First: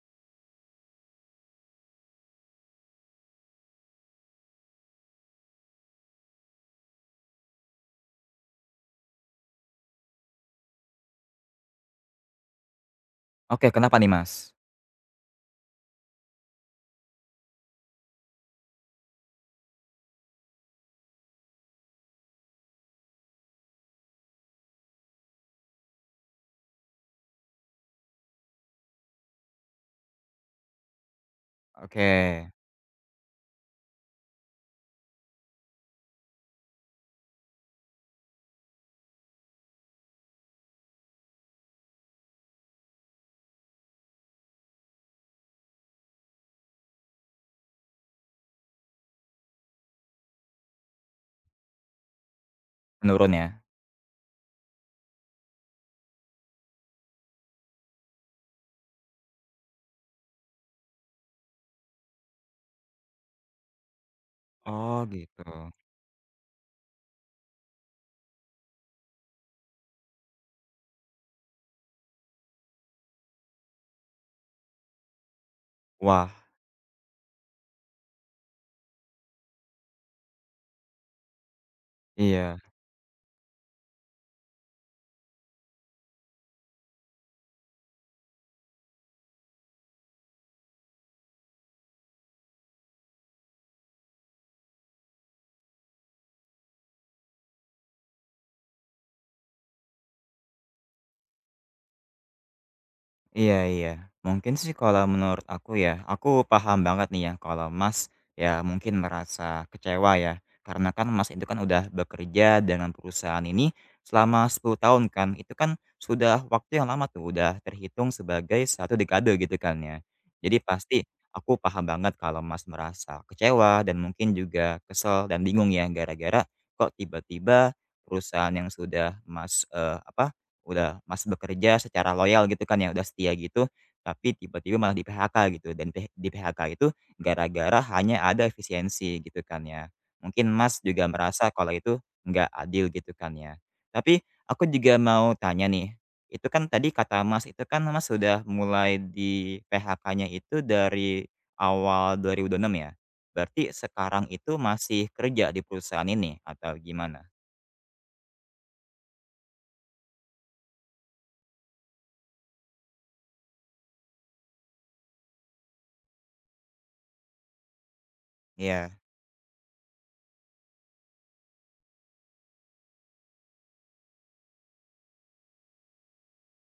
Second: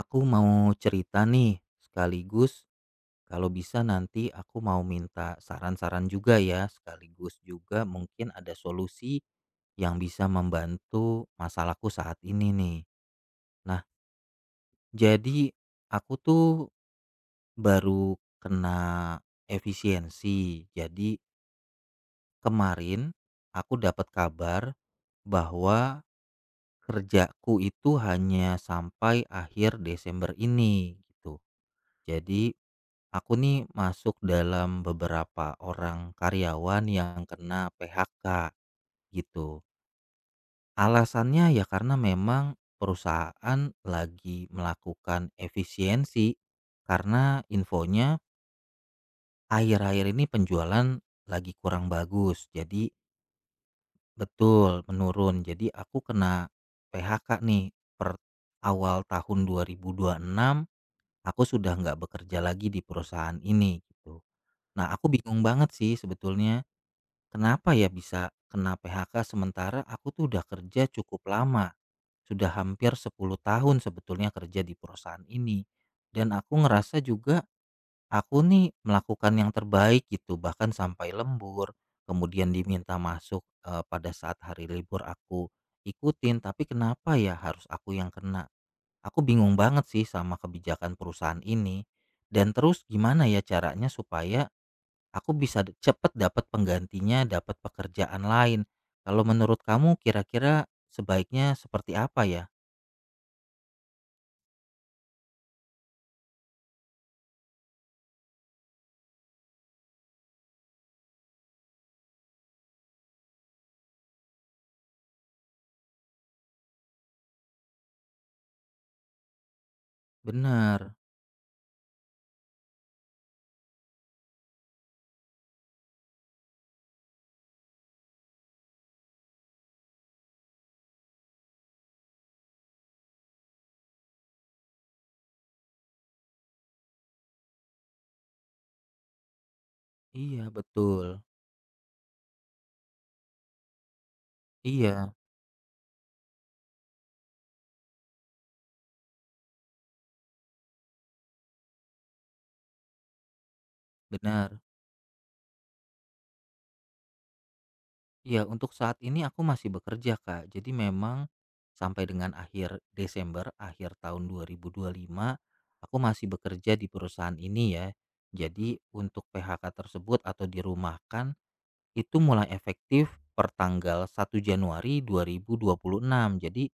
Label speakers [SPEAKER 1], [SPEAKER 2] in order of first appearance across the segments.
[SPEAKER 1] Aku mau cerita nih, sekaligus kalau bisa nanti aku mau minta saran-saran juga ya, sekaligus juga mungkin ada solusi yang bisa membantu masalahku saat ini nih.
[SPEAKER 2] Oke,
[SPEAKER 1] Nah,
[SPEAKER 2] kenapa nih, Mas?
[SPEAKER 1] jadi aku tuh baru kena efisiensi. Jadi kemarin aku dapat kabar bahwa kerjaku itu hanya sampai akhir Desember ini gitu.
[SPEAKER 2] Oke,
[SPEAKER 1] Jadi aku nih masuk dalam beberapa orang karyawan yang kena PHK gitu. Alasannya ya karena memang perusahaan lagi melakukan efisiensi karena infonya akhir-akhir ini penjualan lagi kurang bagus. Jadi
[SPEAKER 2] menurun ya?
[SPEAKER 1] betul menurun. Jadi aku kena PHK nih per awal tahun dua ribu enam, aku sudah nggak bekerja lagi di perusahaan ini gitu. Nah,
[SPEAKER 2] Oh
[SPEAKER 1] aku bingung
[SPEAKER 2] gitu.
[SPEAKER 1] banget sih sebetulnya, kenapa ya bisa kena PHK sementara aku tuh udah kerja cukup lama, sudah hampir 10 tahun sebetulnya kerja di perusahaan ini.
[SPEAKER 2] Wah,
[SPEAKER 1] Dan aku ngerasa juga aku nih melakukan yang terbaik gitu, bahkan sampai lembur, kemudian
[SPEAKER 2] iya.
[SPEAKER 1] diminta masuk pada saat hari libur aku ikutin, tapi kenapa ya harus aku yang kena? Aku bingung banget sih sama kebijakan perusahaan ini. Dan terus gimana ya caranya supaya aku bisa cepet dapat penggantinya, dapat pekerjaan lain. Kalau menurut kamu kira-kira sebaiknya seperti apa ya?
[SPEAKER 2] Iya, iya. Mungkin sih kalau menurut aku ya, aku paham banget nih ya kalau Mas ya mungkin merasa kecewa ya. Karena kan Mas itu kan udah bekerja dengan perusahaan ini selama 10 tahun kan. Itu kan sudah waktu yang lama tuh, udah terhitung sebagai satu dekade gitu kan ya. Jadi
[SPEAKER 1] Benar.
[SPEAKER 2] pasti aku paham banget kalau Mas merasa kecewa dan mungkin juga kesel dan bingung ya gara-gara kok tiba-tiba perusahaan yang sudah Mas apa udah Masih bekerja secara loyal gitu kan ya, udah setia gitu, tapi tiba-tiba malah di-PHK gitu dan di-PHK itu gara-gara hanya ada efisiensi gitu kan ya.
[SPEAKER 1] Iya,
[SPEAKER 2] Mungkin Mas juga
[SPEAKER 1] betul.
[SPEAKER 2] merasa kalau itu nggak adil gitu kan ya. Tapi aku juga
[SPEAKER 1] Iya,
[SPEAKER 2] mau tanya nih, itu kan tadi kata Mas itu kan Mas sudah mulai di-PHK-nya itu dari awal 2026 ya? Berarti sekarang itu
[SPEAKER 1] benar.
[SPEAKER 2] masih kerja di perusahaan ini atau gimana?
[SPEAKER 1] Iya, untuk saat ini aku masih bekerja, Kak, jadi memang sampai dengan akhir Desember, akhir tahun dua 2025 aku masih bekerja di perusahaan ini ya. Jadi
[SPEAKER 2] Iya.
[SPEAKER 1] untuk PHK tersebut atau dirumahkan itu mulai efektif per tanggal 1 Januari 2026. Jadi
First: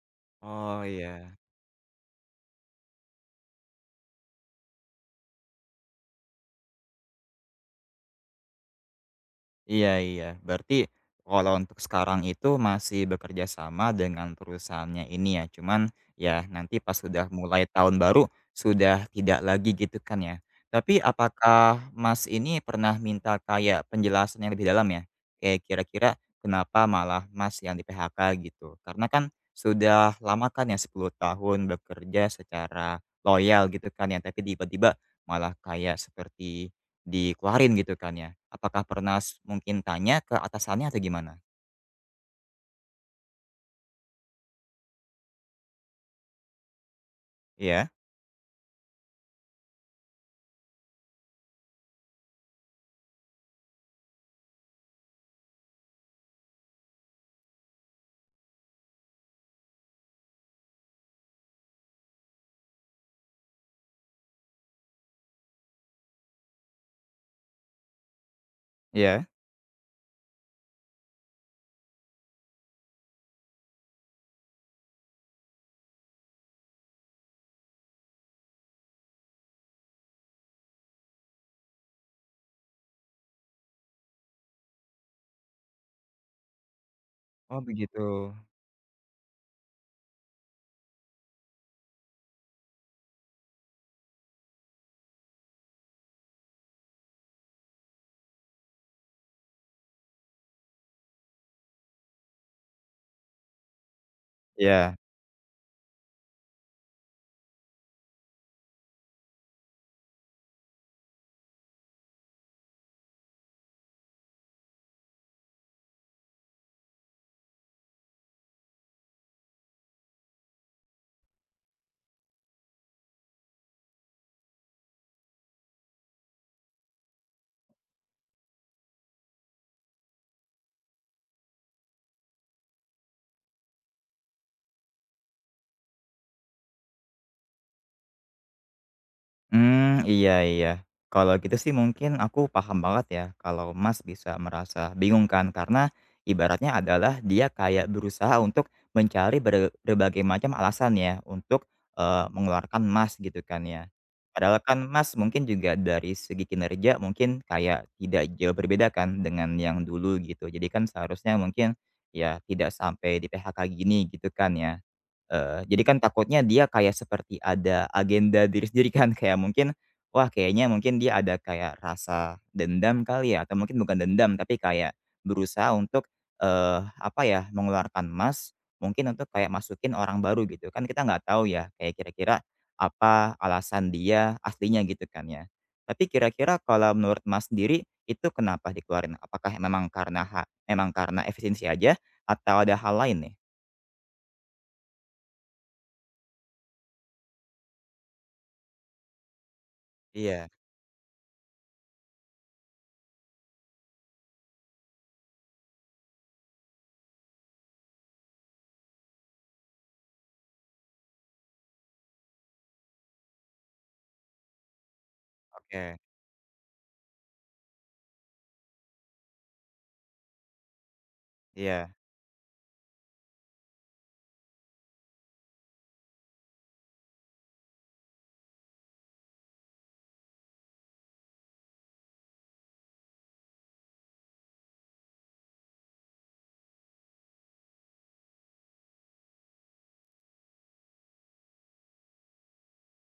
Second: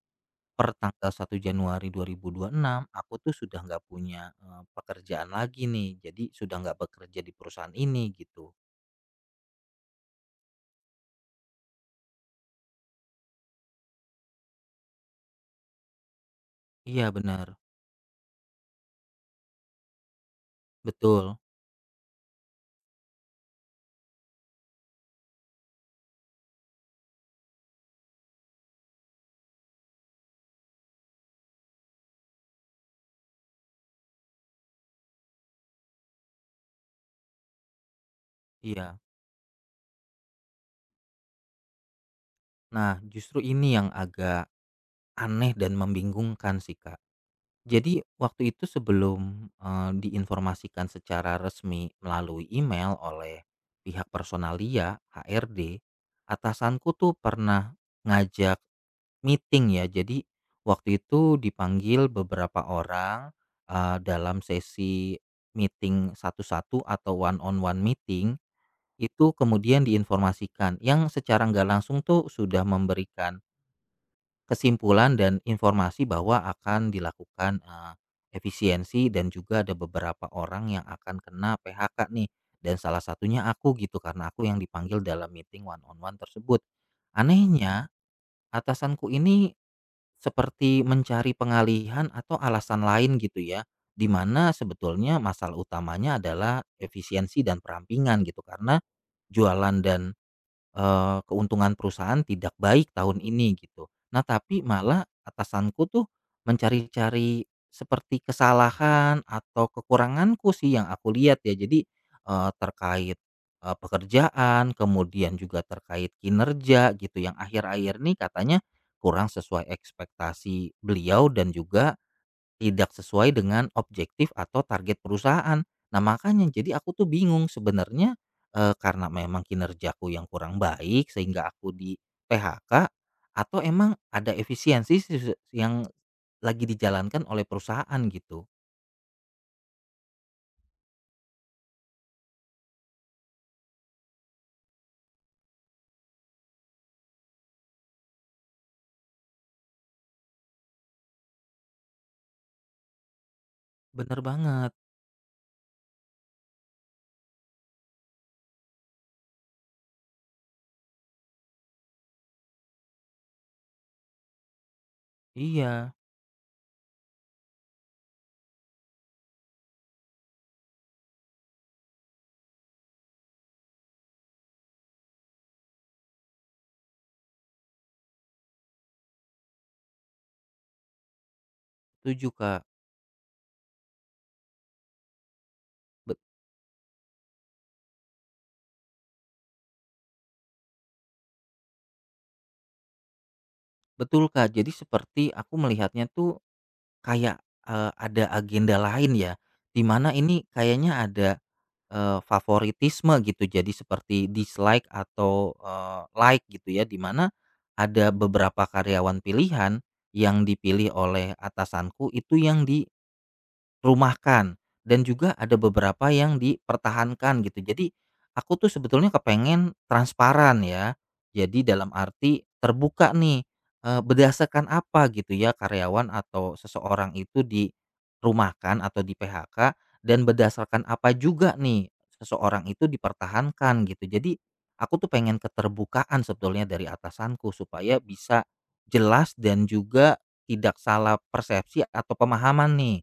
[SPEAKER 1] per
[SPEAKER 2] Oh,
[SPEAKER 1] tanggal 1
[SPEAKER 2] iya.
[SPEAKER 1] Januari 2026 aku tuh sudah nggak punya, pekerjaan lagi nih, jadi sudah nggak bekerja di perusahaan ini gitu.
[SPEAKER 2] Iya, iya. Berarti kalau untuk sekarang itu masih bekerja sama dengan perusahaannya ini ya, cuman ya nanti pas
[SPEAKER 1] Iya,
[SPEAKER 2] sudah
[SPEAKER 1] benar.
[SPEAKER 2] mulai tahun baru sudah tidak lagi gitu kan ya. Tapi
[SPEAKER 1] Betul,
[SPEAKER 2] apakah Mas ini pernah minta kayak penjelasan yang lebih dalam ya? Kayak kira-kira kenapa malah Mas yang di-PHK gitu? Karena kan sudah lama kan ya, 10 tahun bekerja secara loyal gitu kan ya, tapi tiba-tiba malah kayak seperti dikeluarin gitu kan ya? Apakah
[SPEAKER 1] iya.
[SPEAKER 2] pernah mungkin tanya ke atasannya atau gimana?
[SPEAKER 1] Nah, justru ini yang agak aneh dan membingungkan sih, Kak.
[SPEAKER 2] Iya?
[SPEAKER 1] Jadi waktu itu sebelum diinformasikan secara resmi melalui email oleh pihak personalia, HRD, atasanku tuh pernah ngajak meeting ya. Jadi waktu itu dipanggil beberapa orang, dalam sesi meeting satu-satu atau one on one meeting, itu
[SPEAKER 2] Iya?
[SPEAKER 1] kemudian diinformasikan yang secara nggak langsung tuh sudah memberikan kesimpulan dan informasi bahwa akan dilakukan efisiensi dan juga ada beberapa orang yang akan kena PHK nih dan salah satunya aku gitu karena aku yang dipanggil dalam meeting one on one tersebut.
[SPEAKER 2] Oh
[SPEAKER 1] Anehnya
[SPEAKER 2] begitu.
[SPEAKER 1] atasanku ini seperti mencari pengalihan atau alasan lain gitu ya, di mana sebetulnya masalah utamanya adalah efisiensi dan perampingan gitu, karena jualan dan keuntungan perusahaan tidak baik tahun ini gitu. Nah, tapi
[SPEAKER 2] Iya.
[SPEAKER 1] malah atasanku tuh mencari-cari seperti kesalahan atau kekuranganku sih yang aku lihat ya. Jadi, terkait pekerjaan, kemudian juga terkait kinerja gitu yang akhir-akhir ini katanya kurang sesuai ekspektasi beliau dan juga tidak sesuai dengan objektif atau target perusahaan. Nah, makanya jadi aku tuh bingung sebenarnya, karena memang kinerjaku yang kurang baik sehingga aku di-PHK atau emang ada efisiensi yang lagi dijalankan oleh perusahaan gitu.
[SPEAKER 2] Mmm, iya, iya. Kalau gitu sih mungkin aku paham banget ya kalau Mas bisa merasa bingung kan, karena ibaratnya adalah dia kayak berusaha untuk mencari berbagai macam alasan ya untuk, mengeluarkan Mas gitu kan ya.
[SPEAKER 1] Bener
[SPEAKER 2] Padahal
[SPEAKER 1] banget.
[SPEAKER 2] kan Mas mungkin juga dari segi kinerja mungkin kayak tidak jauh berbeda kan dengan yang dulu gitu. Jadi kan seharusnya mungkin ya tidak sampai di-PHK gini gitu kan ya. Jadi
[SPEAKER 1] Iya,
[SPEAKER 2] kan takutnya dia kayak seperti ada agenda diri sendiri kan, kayak mungkin, wah kayaknya mungkin dia ada kayak rasa dendam kali ya, atau mungkin bukan dendam, tapi kayak berusaha untuk, apa ya, mengeluarkan emas mungkin untuk kayak masukin orang baru gitu. Kan kita nggak tahu ya, kayak
[SPEAKER 1] setuju,
[SPEAKER 2] kira-kira
[SPEAKER 1] Kak.
[SPEAKER 2] apa alasan dia aslinya gitu kan ya. Tapi
[SPEAKER 1] Bet
[SPEAKER 2] kira-kira kalau menurut Mas sendiri, itu kenapa dikeluarin? Apakah memang karena memang karena efisiensi aja, atau ada hal lain nih?
[SPEAKER 1] Betul, Kak. Jadi seperti aku melihatnya tuh kayak ada agenda lain ya, di mana ini
[SPEAKER 2] Iya,
[SPEAKER 1] kayaknya ada favoritisme gitu. Jadi seperti dislike atau like gitu ya, di mana ada beberapa karyawan pilihan yang dipilih oleh atasanku itu yang di Rumahkan dan juga ada
[SPEAKER 2] oke.
[SPEAKER 1] beberapa yang dipertahankan gitu. Jadi aku tuh sebetulnya kepengen transparan ya. Jadi
[SPEAKER 2] Iya,
[SPEAKER 1] dalam arti terbuka nih, berdasarkan apa gitu ya karyawan atau seseorang itu dirumahkan atau di-PHK dan berdasarkan apa juga nih seseorang itu dipertahankan gitu. Jadi aku tuh pengen keterbukaan sebetulnya dari atasanku supaya bisa jelas dan juga tidak salah persepsi atau pemahaman nih.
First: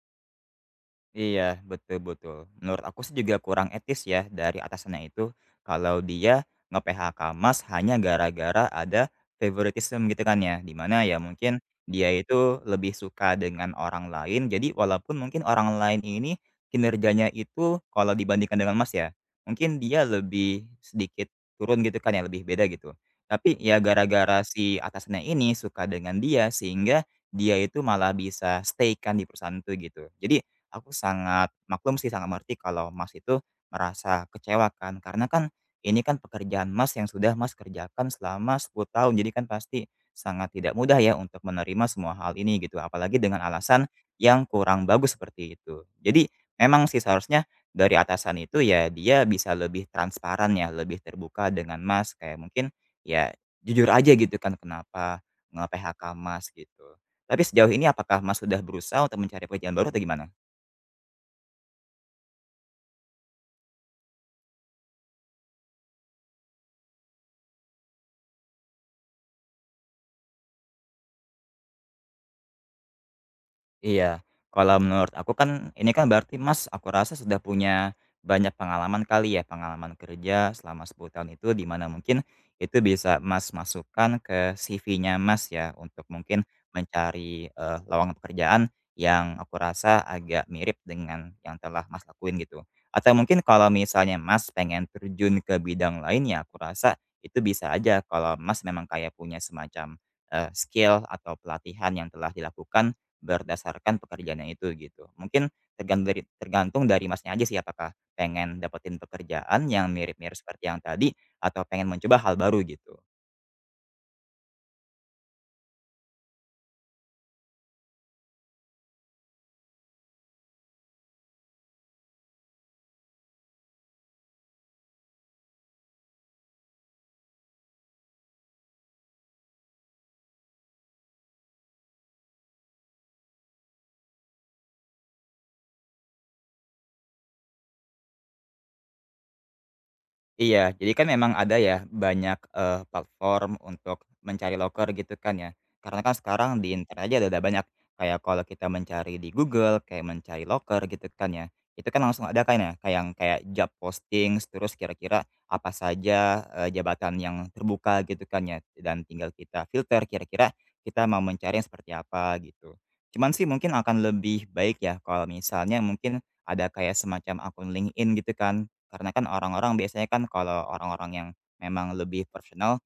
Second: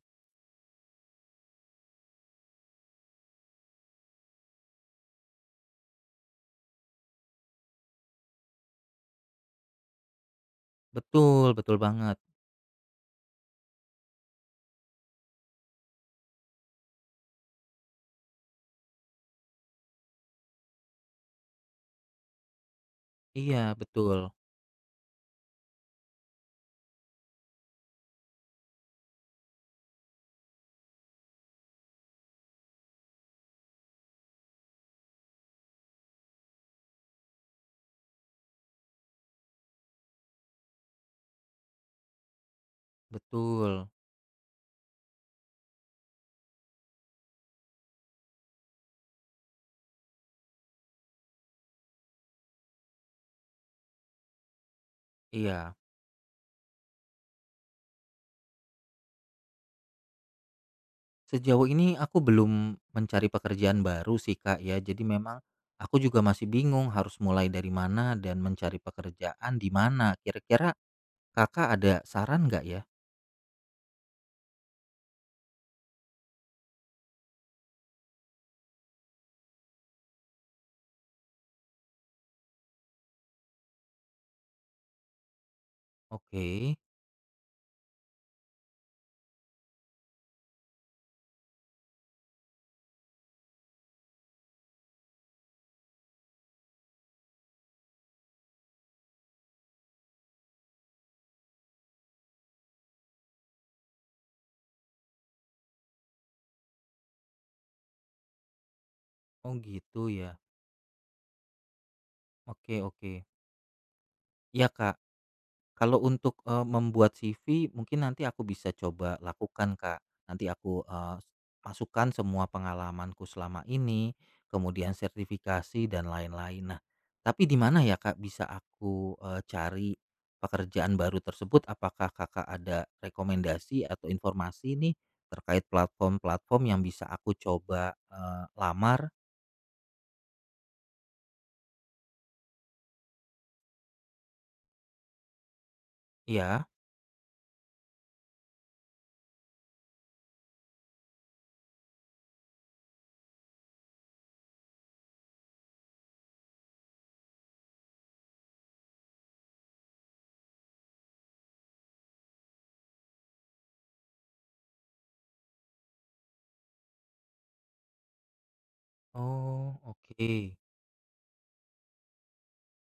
[SPEAKER 2] iya, betul, betul. Menurut aku sih juga kurang etis ya dari atasannya itu, kalau dia nge-PHK Mas hanya gara-gara ada favoritism gitu kan ya, di ya
[SPEAKER 1] Betul,
[SPEAKER 2] mungkin
[SPEAKER 1] betul
[SPEAKER 2] dia
[SPEAKER 1] banget.
[SPEAKER 2] itu lebih suka dengan orang lain, jadi walaupun mungkin orang lain ini kinerjanya itu kalau dibandingkan dengan Mas ya, mungkin dia lebih sedikit turun gitu kan ya, lebih beda gitu. Tapi
[SPEAKER 1] Iya,
[SPEAKER 2] ya
[SPEAKER 1] betul,
[SPEAKER 2] gara-gara si atasannya ini suka dengan dia, sehingga dia itu malah bisa stay kan di perusahaan itu gitu. Jadi aku sangat maklum sih, sangat mengerti kalau Mas itu merasa kecewa kan, karena kan ini kan pekerjaan Mas yang sudah Mas kerjakan selama 10 tahun, jadi kan pasti sangat tidak mudah ya untuk menerima semua hal ini gitu, apalagi dengan alasan
[SPEAKER 1] betul.
[SPEAKER 2] yang kurang bagus seperti itu. Jadi memang sih seharusnya dari atasan itu ya dia bisa lebih transparan ya, lebih terbuka dengan Mas, kayak mungkin ya jujur aja gitu kan kenapa
[SPEAKER 1] Iya.
[SPEAKER 2] nge-PHK Mas gitu. Tapi sejauh ini apakah Mas sudah berusaha untuk mencari pekerjaan baru atau gimana?
[SPEAKER 1] Sejauh ini aku belum mencari pekerjaan baru sih, Kak, ya. Jadi memang aku juga masih bingung harus mulai dari mana dan mencari pekerjaan di mana. Kira-kira Kakak ada saran nggak ya?
[SPEAKER 2] Iya, kalau menurut aku kan ini kan berarti Mas, aku rasa sudah punya banyak pengalaman kali ya, pengalaman kerja selama 10 tahun itu di mana mungkin itu bisa Mas masukkan ke CV-nya Mas ya untuk mungkin
[SPEAKER 1] Oke.
[SPEAKER 2] mencari, lowongan pekerjaan yang aku rasa agak mirip dengan yang telah Mas lakuin gitu. Atau mungkin kalau misalnya Mas pengen terjun ke bidang lain ya aku rasa itu bisa aja kalau Mas memang kayak punya semacam, skill atau pelatihan yang telah dilakukan berdasarkan pekerjaannya itu gitu. Mungkin tergantung dari Masnya aja sih apakah pengen dapetin
[SPEAKER 1] Oh,
[SPEAKER 2] pekerjaan yang
[SPEAKER 1] gitu ya.
[SPEAKER 2] mirip-mirip seperti yang tadi atau pengen mencoba hal baru
[SPEAKER 1] Oke,
[SPEAKER 2] gitu?
[SPEAKER 1] oke. Iya, Kak. Kalau untuk membuat CV mungkin nanti aku bisa coba lakukan, Kak. Nanti aku masukkan semua pengalamanku selama ini, kemudian sertifikasi dan lain-lain. Nah, tapi di mana ya, Kak, bisa aku cari pekerjaan baru tersebut? Apakah Kakak ada rekomendasi atau informasi nih terkait platform-platform yang bisa aku coba lamar?
[SPEAKER 2] Iya, jadi kan memang ada ya banyak, platform untuk mencari loker gitu kan ya. Karena kan sekarang
[SPEAKER 1] Ya.
[SPEAKER 2] di internet aja udah banyak, kayak kalau kita mencari di Google, kayak mencari loker gitu kan ya, itu kan langsung ada kan ya, kayak yang kayak job posting terus kira-kira apa saja, jabatan yang terbuka gitu kan ya, dan tinggal kita filter kira-kira kita mau mencari yang seperti apa gitu. Cuman sih mungkin akan lebih baik ya kalau misalnya mungkin ada kayak semacam akun LinkedIn gitu kan, karena kan orang-orang
[SPEAKER 1] Oh,
[SPEAKER 2] biasanya kan
[SPEAKER 1] oke.
[SPEAKER 2] kalau orang-orang yang memang lebih profesional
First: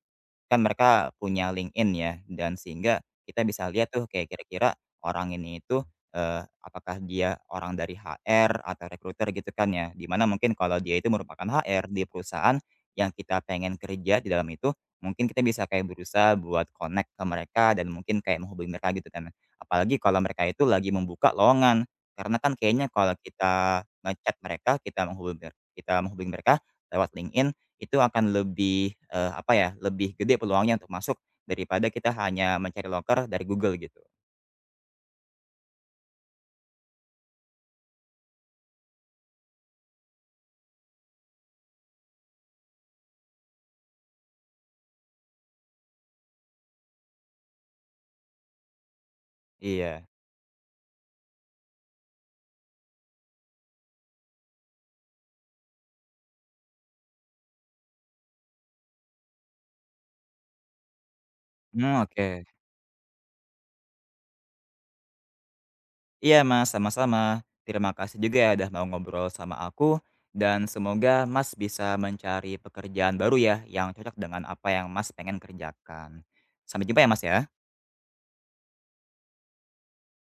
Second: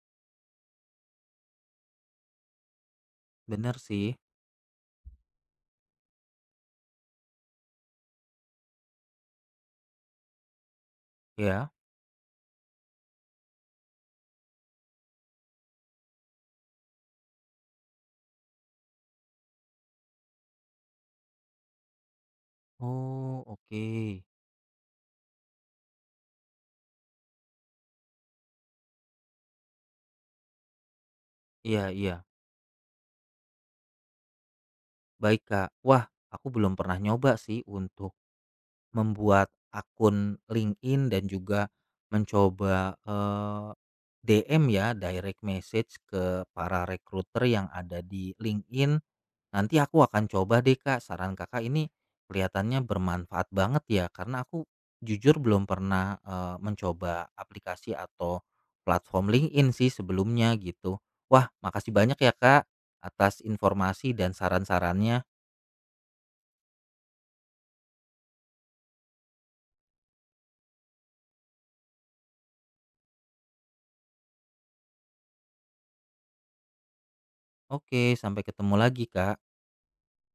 [SPEAKER 2] kan mereka punya LinkedIn ya, dan sehingga kita bisa
[SPEAKER 1] Bener
[SPEAKER 2] lihat tuh
[SPEAKER 1] sih.
[SPEAKER 2] kayak kira-kira orang ini itu, apakah dia orang dari HR atau recruiter gitu kan ya. Dimana mungkin kalau dia itu merupakan
[SPEAKER 1] Ya.
[SPEAKER 2] HR di perusahaan yang kita pengen kerja di dalam itu, mungkin kita bisa kayak berusaha buat connect ke mereka dan mungkin kayak menghubungi mereka gitu kan. Apalagi kalau mereka itu lagi membuka lowongan, karena kan kayaknya kalau
[SPEAKER 1] Oh,
[SPEAKER 2] kita
[SPEAKER 1] oke.
[SPEAKER 2] nge mereka, kita menghubungi mereka lewat LinkedIn itu akan lebih, apa ya, lebih gede peluangnya untuk masuk daripada
[SPEAKER 1] Iya,
[SPEAKER 2] kita
[SPEAKER 1] iya.
[SPEAKER 2] hanya mencari loker dari Google gitu.
[SPEAKER 1] Baik, Kak. Wah, aku belum pernah nyoba sih untuk membuat akun LinkedIn dan juga mencoba DM ya, direct message ke para recruiter yang ada di LinkedIn. Nanti aku
[SPEAKER 2] Iya.
[SPEAKER 1] akan coba deh, Kak. Saran Kakak ini kelihatannya bermanfaat banget ya karena aku jujur belum pernah mencoba aplikasi atau platform LinkedIn sih sebelumnya gitu. Wah, makasih
[SPEAKER 2] Mmm,
[SPEAKER 1] banyak
[SPEAKER 2] oke.
[SPEAKER 1] ya, Kak, atas informasi dan saran-sarannya.
[SPEAKER 2] Iya, Mas, sama-sama. Terima kasih juga ya udah mau ngobrol sama aku dan semoga Mas bisa mencari pekerjaan baru ya yang cocok dengan apa yang Mas pengen kerjakan. Sampai jumpa ya, Mas, ya.
[SPEAKER 1] Oke, sampai ketemu lagi, Kak.